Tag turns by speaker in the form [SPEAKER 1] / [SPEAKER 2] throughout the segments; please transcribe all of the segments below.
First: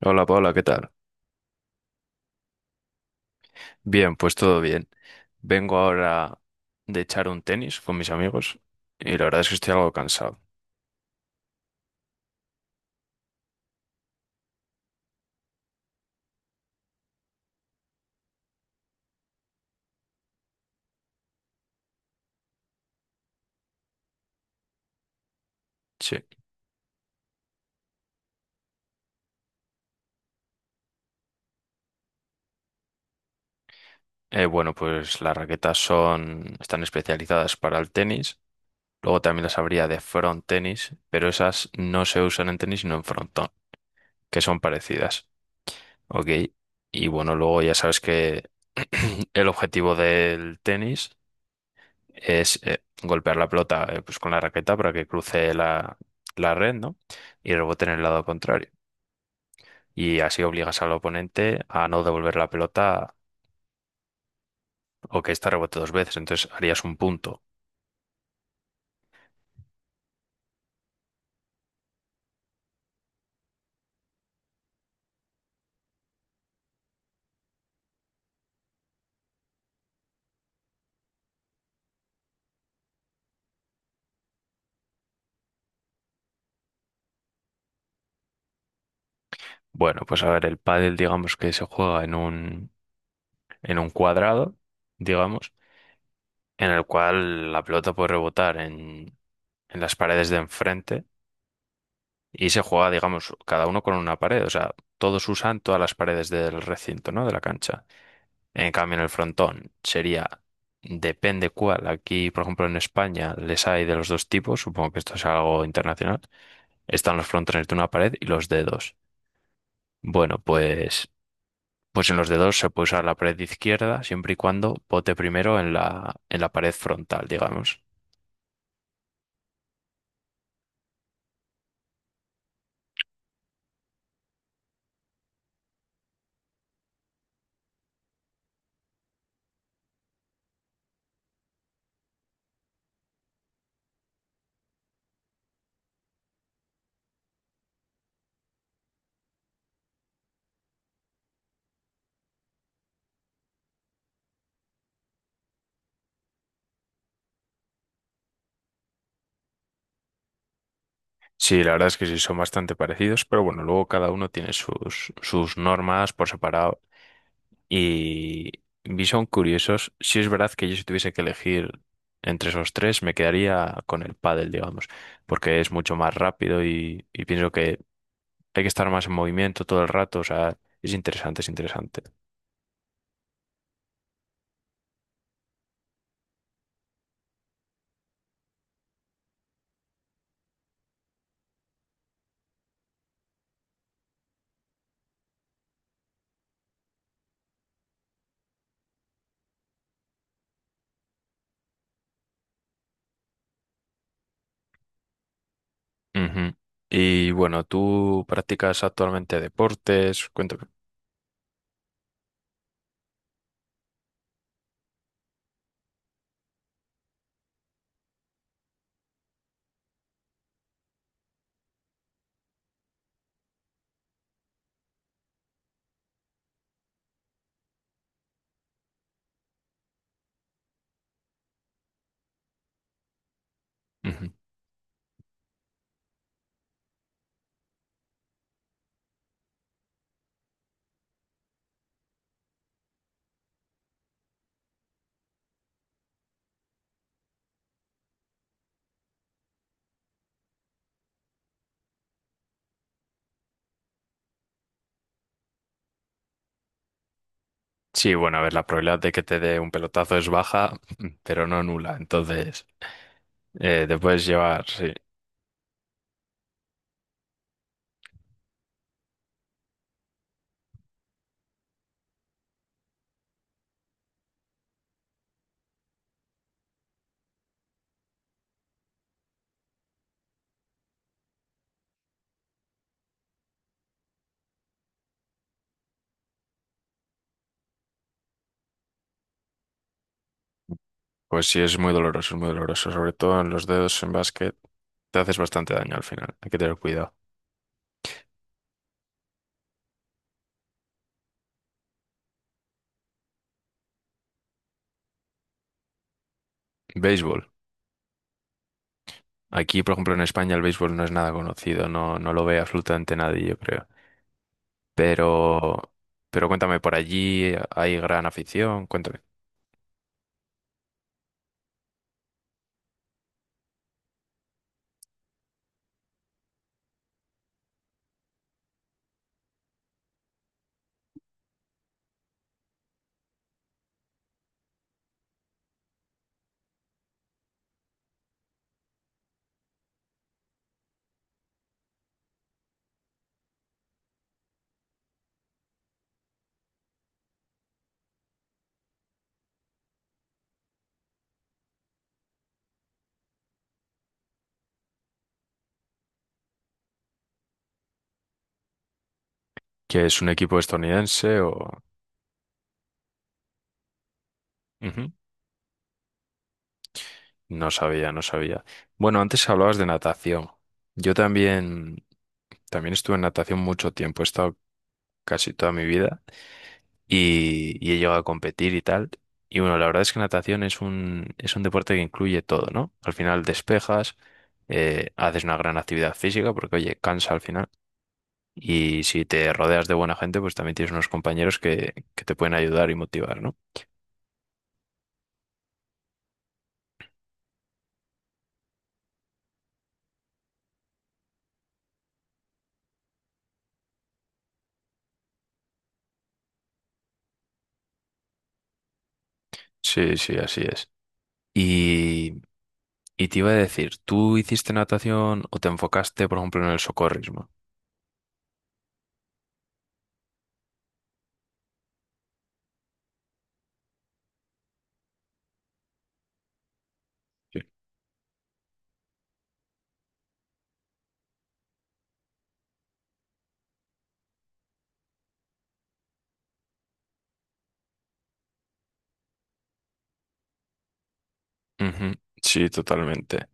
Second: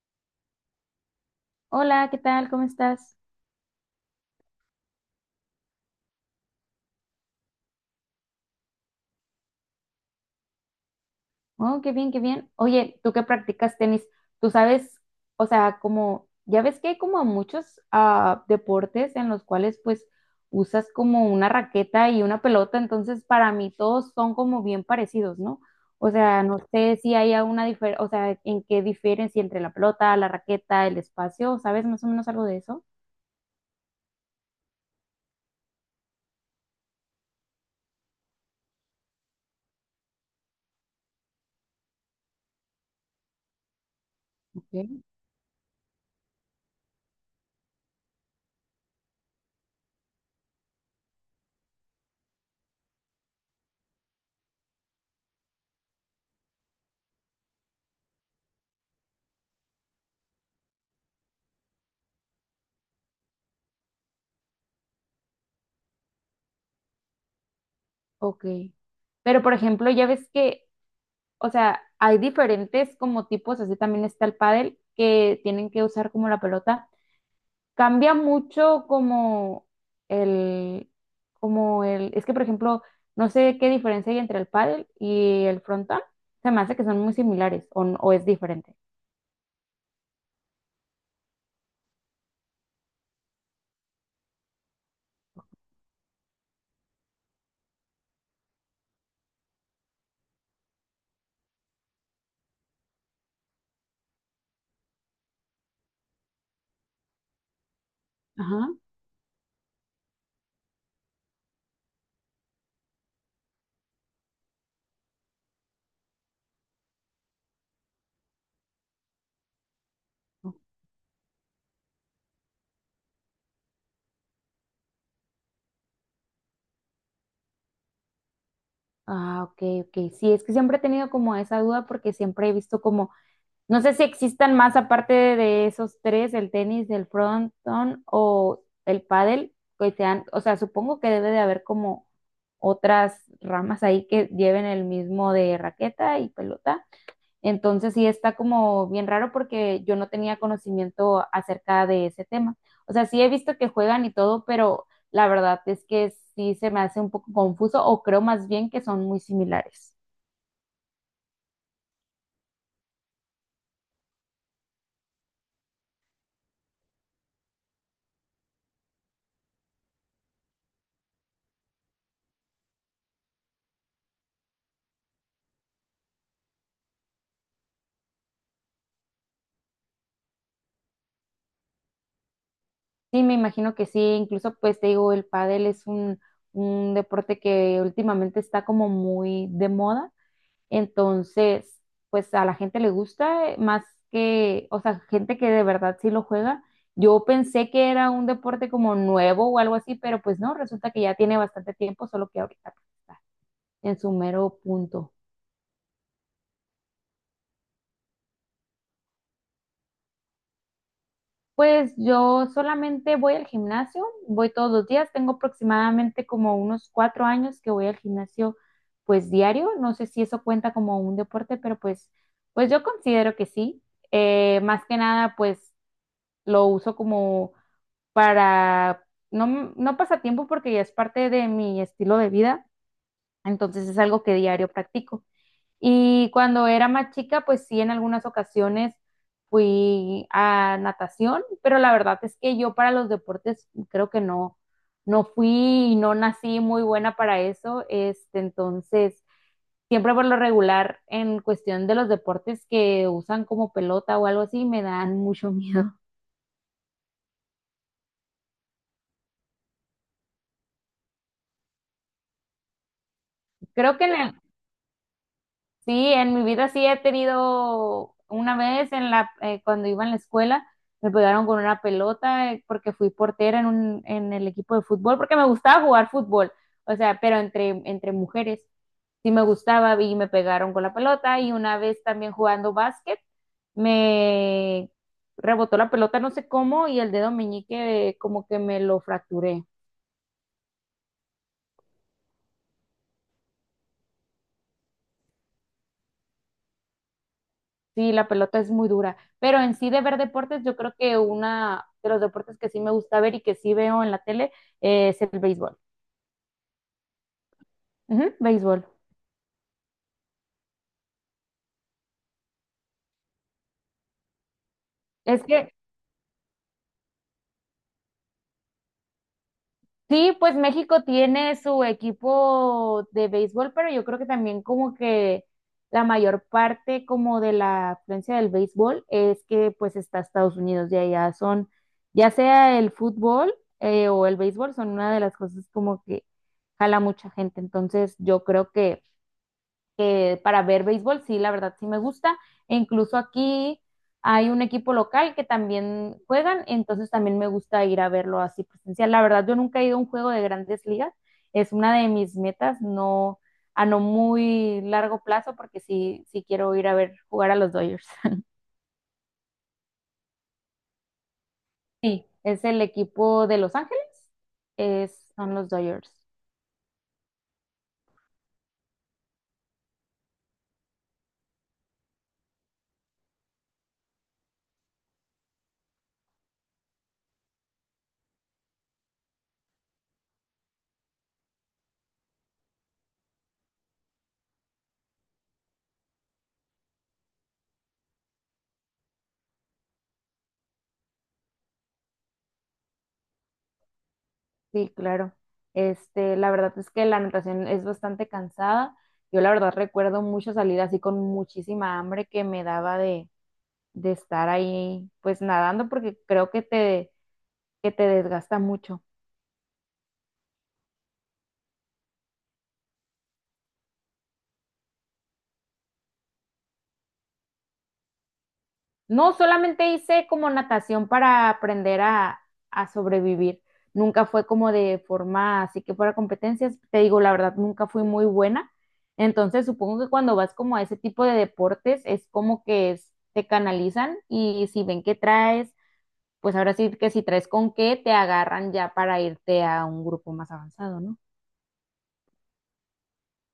[SPEAKER 1] Hola Paula, ¿qué tal?
[SPEAKER 2] Hola, ¿qué tal? ¿Cómo estás?
[SPEAKER 1] Bien, pues todo bien. Vengo ahora de echar un tenis con mis amigos y la verdad es que estoy algo cansado.
[SPEAKER 2] Oh, qué bien, qué bien. Oye, tú que practicas tenis, tú sabes, o sea, como, ya ves que hay como muchos deportes en los cuales pues usas como una raqueta y una pelota, entonces para mí todos son como bien parecidos, ¿no? O
[SPEAKER 1] Sí.
[SPEAKER 2] sea, no sé si hay alguna diferencia, o sea, en qué diferencia entre la pelota, la raqueta, el espacio, ¿sabes más o menos algo de eso?
[SPEAKER 1] Bueno, pues las raquetas están especializadas para el tenis. Luego también las habría de front tenis, pero esas no se usan en tenis sino en frontón, que son
[SPEAKER 2] Ok.
[SPEAKER 1] parecidas. Ok. Y bueno, luego ya sabes que el objetivo del tenis es golpear la pelota pues con la raqueta para que cruce la red, ¿no? Y rebote en el lado contrario. Y así obligas al oponente a no devolver la pelota o que ésta rebote dos veces. Entonces harías un punto.
[SPEAKER 2] Ok. Pero por ejemplo, ya ves que o sea, hay diferentes como tipos, así también está el pádel, que tienen que usar como la pelota. Cambia mucho el, como el, es que por ejemplo, no sé qué diferencia hay entre el pádel y el frontón. Se me hace que son muy similares o, o es diferente.
[SPEAKER 1] Bueno, pues a ver, el pádel digamos que se juega en en un cuadrado, digamos, en el cual la pelota puede rebotar en las paredes de enfrente y se juega, digamos, cada uno con una pared. O sea, todos usan todas las paredes del recinto, ¿no? De la cancha.
[SPEAKER 2] Ajá.
[SPEAKER 1] En cambio, en el frontón sería, depende cuál. Aquí, por ejemplo, en España les hay de los dos tipos, supongo que esto es algo internacional. Están los frontones de una pared y los dedos. Bueno, pues en los dedos se puede usar la pared izquierda siempre y cuando bote primero en en la pared frontal, digamos.
[SPEAKER 2] Ah, ok, ok. Sí, es que siempre he tenido como esa duda porque siempre he visto como no sé si existan más aparte de esos tres, el tenis, el frontón o el pádel, que sean, o sea, supongo que debe de haber como otras ramas ahí que lleven el mismo de raqueta y pelota. Entonces sí está como bien raro porque yo no tenía conocimiento acerca de ese tema. O sea, sí he visto que juegan y todo, pero la verdad es que sí se me hace un poco confuso o creo más bien que son muy similares.
[SPEAKER 1] Sí, la verdad es que sí, son bastante parecidos, pero bueno, luego cada uno tiene sus normas por separado. Y Bison Curiosos, si es verdad que yo si tuviese que elegir entre esos tres, me quedaría con el pádel, digamos, porque es mucho más rápido y pienso que hay que estar más en movimiento todo el rato, o sea, es interesante, es interesante.
[SPEAKER 2] Sí, me imagino que sí, incluso pues te digo, el pádel es un deporte que últimamente está como muy de moda, entonces pues a la gente le gusta más que, o sea, gente que de verdad sí lo juega. Yo pensé que era un deporte como nuevo o algo así, pero pues no, resulta que ya tiene bastante tiempo, solo que ahorita pues, está en su mero punto.
[SPEAKER 1] Ujú. Y bueno, ¿tú practicas actualmente deportes? Cuéntame.
[SPEAKER 2] Pues yo solamente voy al gimnasio, voy todos los días, tengo aproximadamente como unos 4 años que voy al gimnasio pues diario, no sé si eso cuenta como un deporte, pero pues, pues yo considero que sí. Más que nada pues lo uso como para, no, no pasatiempo porque ya es parte de mi estilo de vida, entonces es algo
[SPEAKER 1] Ujú.
[SPEAKER 2] que diario practico. Y cuando era más chica, pues sí, en algunas ocasiones fui a natación, pero la verdad es que yo para los deportes creo que no, no fui y no nací muy buena para eso. Este, entonces, siempre por lo regular, en cuestión de los deportes que usan como pelota o algo así, me dan mucho miedo.
[SPEAKER 1] Sí, bueno, a ver, la probabilidad de que te dé un pelotazo es baja, pero no nula, entonces
[SPEAKER 2] Creo
[SPEAKER 1] te
[SPEAKER 2] que en
[SPEAKER 1] puedes
[SPEAKER 2] el-
[SPEAKER 1] llevar, sí.
[SPEAKER 2] Sí, en mi vida sí he tenido una vez en la cuando iba en la escuela me pegaron con una pelota porque fui portera en un en el equipo de fútbol porque me gustaba jugar fútbol, o sea, pero entre mujeres sí me gustaba y me pegaron con la pelota y una vez también jugando básquet me rebotó la pelota no sé cómo y el dedo meñique como que me lo fracturé.
[SPEAKER 1] Pues sí, es muy doloroso, es muy doloroso. Sobre todo en los dedos en básquet, te haces bastante daño al final. Hay que tener cuidado.
[SPEAKER 2] Sí, la pelota es muy dura, pero en sí de ver deportes, yo creo que una de los deportes que sí me gusta ver y que sí veo en la tele es el béisbol.
[SPEAKER 1] Béisbol.
[SPEAKER 2] Ujú, béisbol.
[SPEAKER 1] Aquí, por ejemplo, en España el béisbol no es nada conocido, no, no lo ve absolutamente nadie, yo creo.
[SPEAKER 2] Es que
[SPEAKER 1] Pero, pero cuéntame, ¿por allí hay gran afición? Cuéntame.
[SPEAKER 2] sí, pues México tiene su equipo de béisbol, pero yo creo que también como que la mayor parte como de la afluencia del béisbol es que pues está Estados Unidos y allá son, ya sea el fútbol o el béisbol, son una de las cosas como que jala mucha gente. Entonces yo creo que para ver béisbol, sí, la verdad sí me gusta. E incluso aquí hay un equipo local que también juegan, entonces también me gusta ir a verlo así presencial. La verdad, yo nunca he ido a un juego de grandes ligas, es una de mis metas, no a no muy largo plazo, porque sí, sí quiero ir a ver jugar a los Dodgers.
[SPEAKER 1] ¿Que es un equipo estadounidense o...?
[SPEAKER 2] Sí, es el equipo de Los Ángeles,
[SPEAKER 1] Ujú.
[SPEAKER 2] es, son los Dodgers.
[SPEAKER 1] No sabía, no sabía. Bueno, antes hablabas de natación. Yo también, también estuve en natación mucho tiempo, he estado casi toda mi vida. Y y he llegado a competir y tal. Y bueno, la verdad es que natación es es un deporte que incluye todo, ¿no? Al final despejas, haces una gran actividad física porque, oye, cansa al final. Y si te rodeas de buena gente, pues también tienes unos compañeros que te pueden ayudar y motivar, ¿no?
[SPEAKER 2] Sí, claro. Este, la verdad es que la natación es bastante cansada. Yo la verdad recuerdo mucho salir así con muchísima hambre que me daba de estar ahí pues nadando porque creo que te desgasta mucho.
[SPEAKER 1] Sí, sí, así es. Y, y te iba a decir, ¿tú hiciste natación o te enfocaste, por ejemplo, en el socorrismo?
[SPEAKER 2] No, solamente hice como natación para aprender a sobrevivir. Nunca fue como de forma, así que fuera competencias, te digo la verdad,
[SPEAKER 1] Sí.
[SPEAKER 2] nunca fui muy buena. Entonces, supongo que cuando vas como a ese tipo de deportes, es como que te canalizan y si ven que traes, pues ahora sí que si traes con qué, te agarran ya para irte a un grupo más avanzado, ¿no?
[SPEAKER 1] Ujú, sí, totalmente.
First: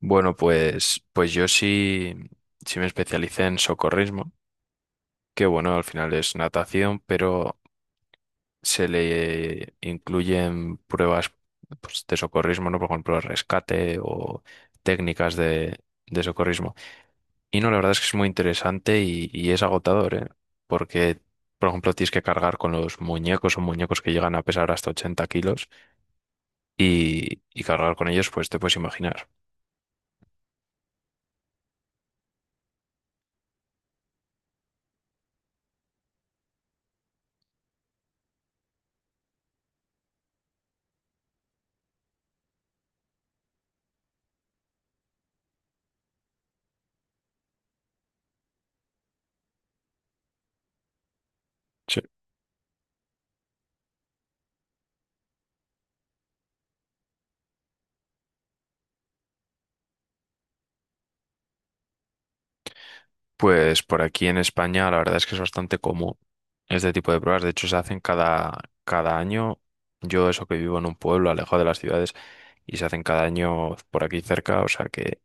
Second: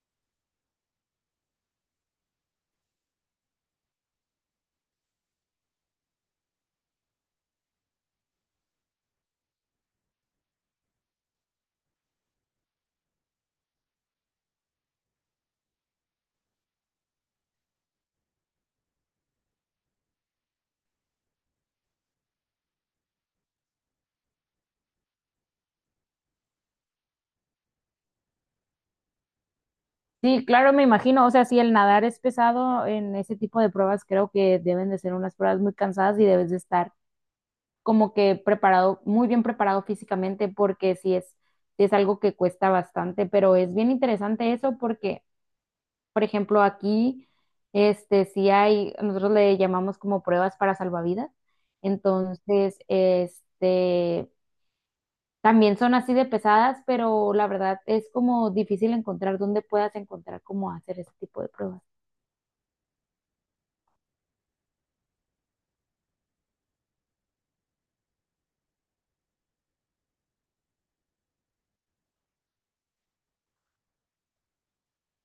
[SPEAKER 1] Bueno, pues yo sí, sí me especialicé en socorrismo, que bueno, al final es natación, pero se le incluyen pruebas pues, de socorrismo, ¿no? Por ejemplo, rescate o técnicas de socorrismo. Y no, la verdad es que es muy interesante y es agotador, ¿eh? Porque, por ejemplo, tienes que cargar con los muñecos o muñecos que llegan a pesar hasta 80 kilos y cargar con ellos, pues te puedes imaginar.
[SPEAKER 2] Sí, claro, me imagino. O sea, si el nadar es pesado en ese tipo de pruebas, creo que deben de ser unas pruebas muy cansadas y debes de estar como que preparado, muy bien preparado físicamente, porque sí es algo que cuesta bastante, pero es bien interesante eso porque, por ejemplo, aquí, este, sí hay, nosotros le llamamos como pruebas para salvavidas,
[SPEAKER 1] Sí.
[SPEAKER 2] entonces, este, también son así de pesadas, pero la verdad es como difícil encontrar dónde puedas encontrar cómo hacer ese tipo de pruebas.
[SPEAKER 1] Pues por aquí en España la verdad es que es bastante común este tipo de pruebas. De hecho, se hacen cada año. Yo eso que vivo en un pueblo alejado de las ciudades y se hacen cada año por aquí cerca, o sea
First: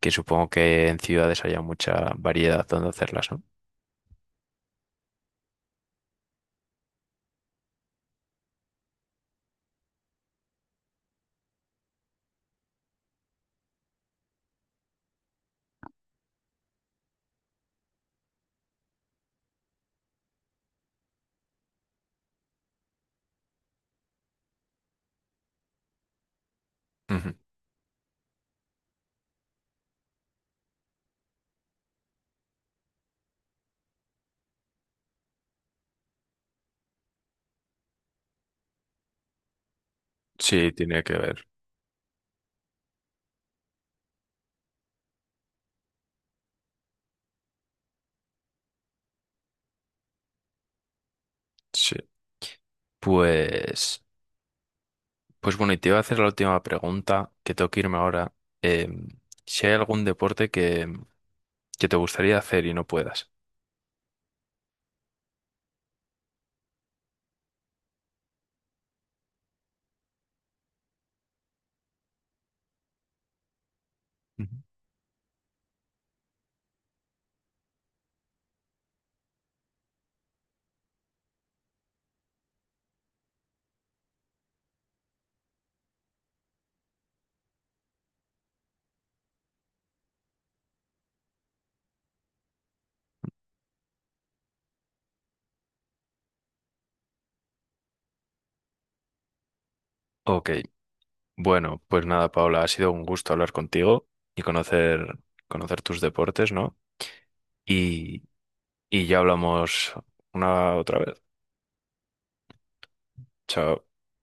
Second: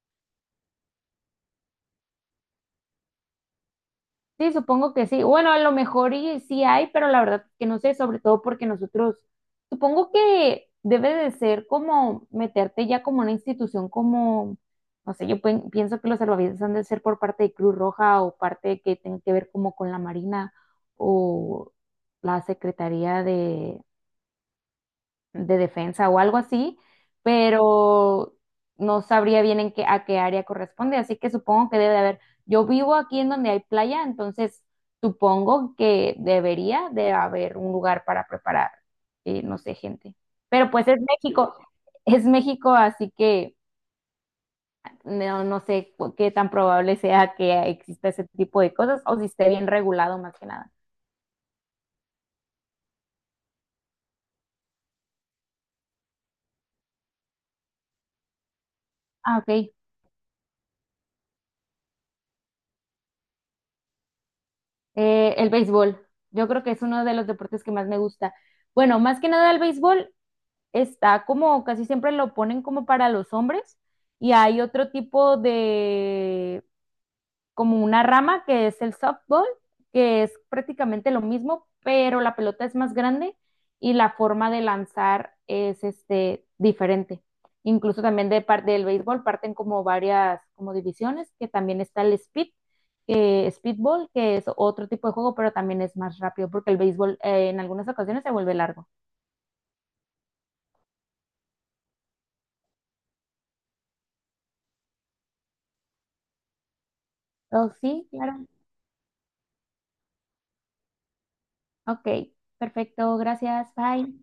[SPEAKER 1] que supongo que en ciudades haya mucha variedad donde hacerlas, ¿no?
[SPEAKER 2] Sí, supongo que sí. Bueno, a lo mejor y sí hay, pero la verdad que no sé, sobre todo porque nosotros, supongo que debe de ser como meterte ya como una institución como, no sé, yo pienso que los salvavidas han de ser por parte de Cruz Roja o parte que tiene que ver como con la Marina o la Secretaría de defensa o algo así,
[SPEAKER 1] Ujú.
[SPEAKER 2] pero no sabría bien en qué, a qué área corresponde, así que supongo que debe de haber. Yo vivo aquí en donde hay playa, entonces supongo que debería de haber un lugar para preparar, no sé, gente.
[SPEAKER 1] Sí,
[SPEAKER 2] Pero pues
[SPEAKER 1] tiene que ver.
[SPEAKER 2] Es México, así que no, no sé qué tan probable sea que exista ese tipo de cosas o si esté bien regulado más que nada.
[SPEAKER 1] Sí. Pues, pues bueno, y te iba a hacer la última pregunta, que tengo que irme ahora. Em,
[SPEAKER 2] Ah,
[SPEAKER 1] si
[SPEAKER 2] ok.
[SPEAKER 1] hay algún deporte que te gustaría hacer y no puedas.
[SPEAKER 2] El béisbol. Yo creo que es uno de los deportes que más me gusta. Bueno, más que nada el béisbol está como casi siempre lo ponen como para los hombres y
[SPEAKER 1] Ujú.
[SPEAKER 2] hay otro tipo de, como una rama que es el softball, que es prácticamente lo mismo, pero la pelota es más grande y la forma de lanzar es este, diferente. Incluso también de parte del béisbol parten como varias como divisiones, que también está el speed, que speedball, que es otro tipo de juego, pero también es más rápido porque el béisbol en algunas ocasiones se vuelve largo.
[SPEAKER 1] Ok, bueno, pues nada, Paula, ha sido un gusto hablar contigo y conocer, conocer tus deportes, ¿no?
[SPEAKER 2] Oh, sí,
[SPEAKER 1] Y,
[SPEAKER 2] claro.
[SPEAKER 1] y ya hablamos una otra vez.
[SPEAKER 2] Ok, perfecto, gracias,
[SPEAKER 1] Chao.
[SPEAKER 2] bye.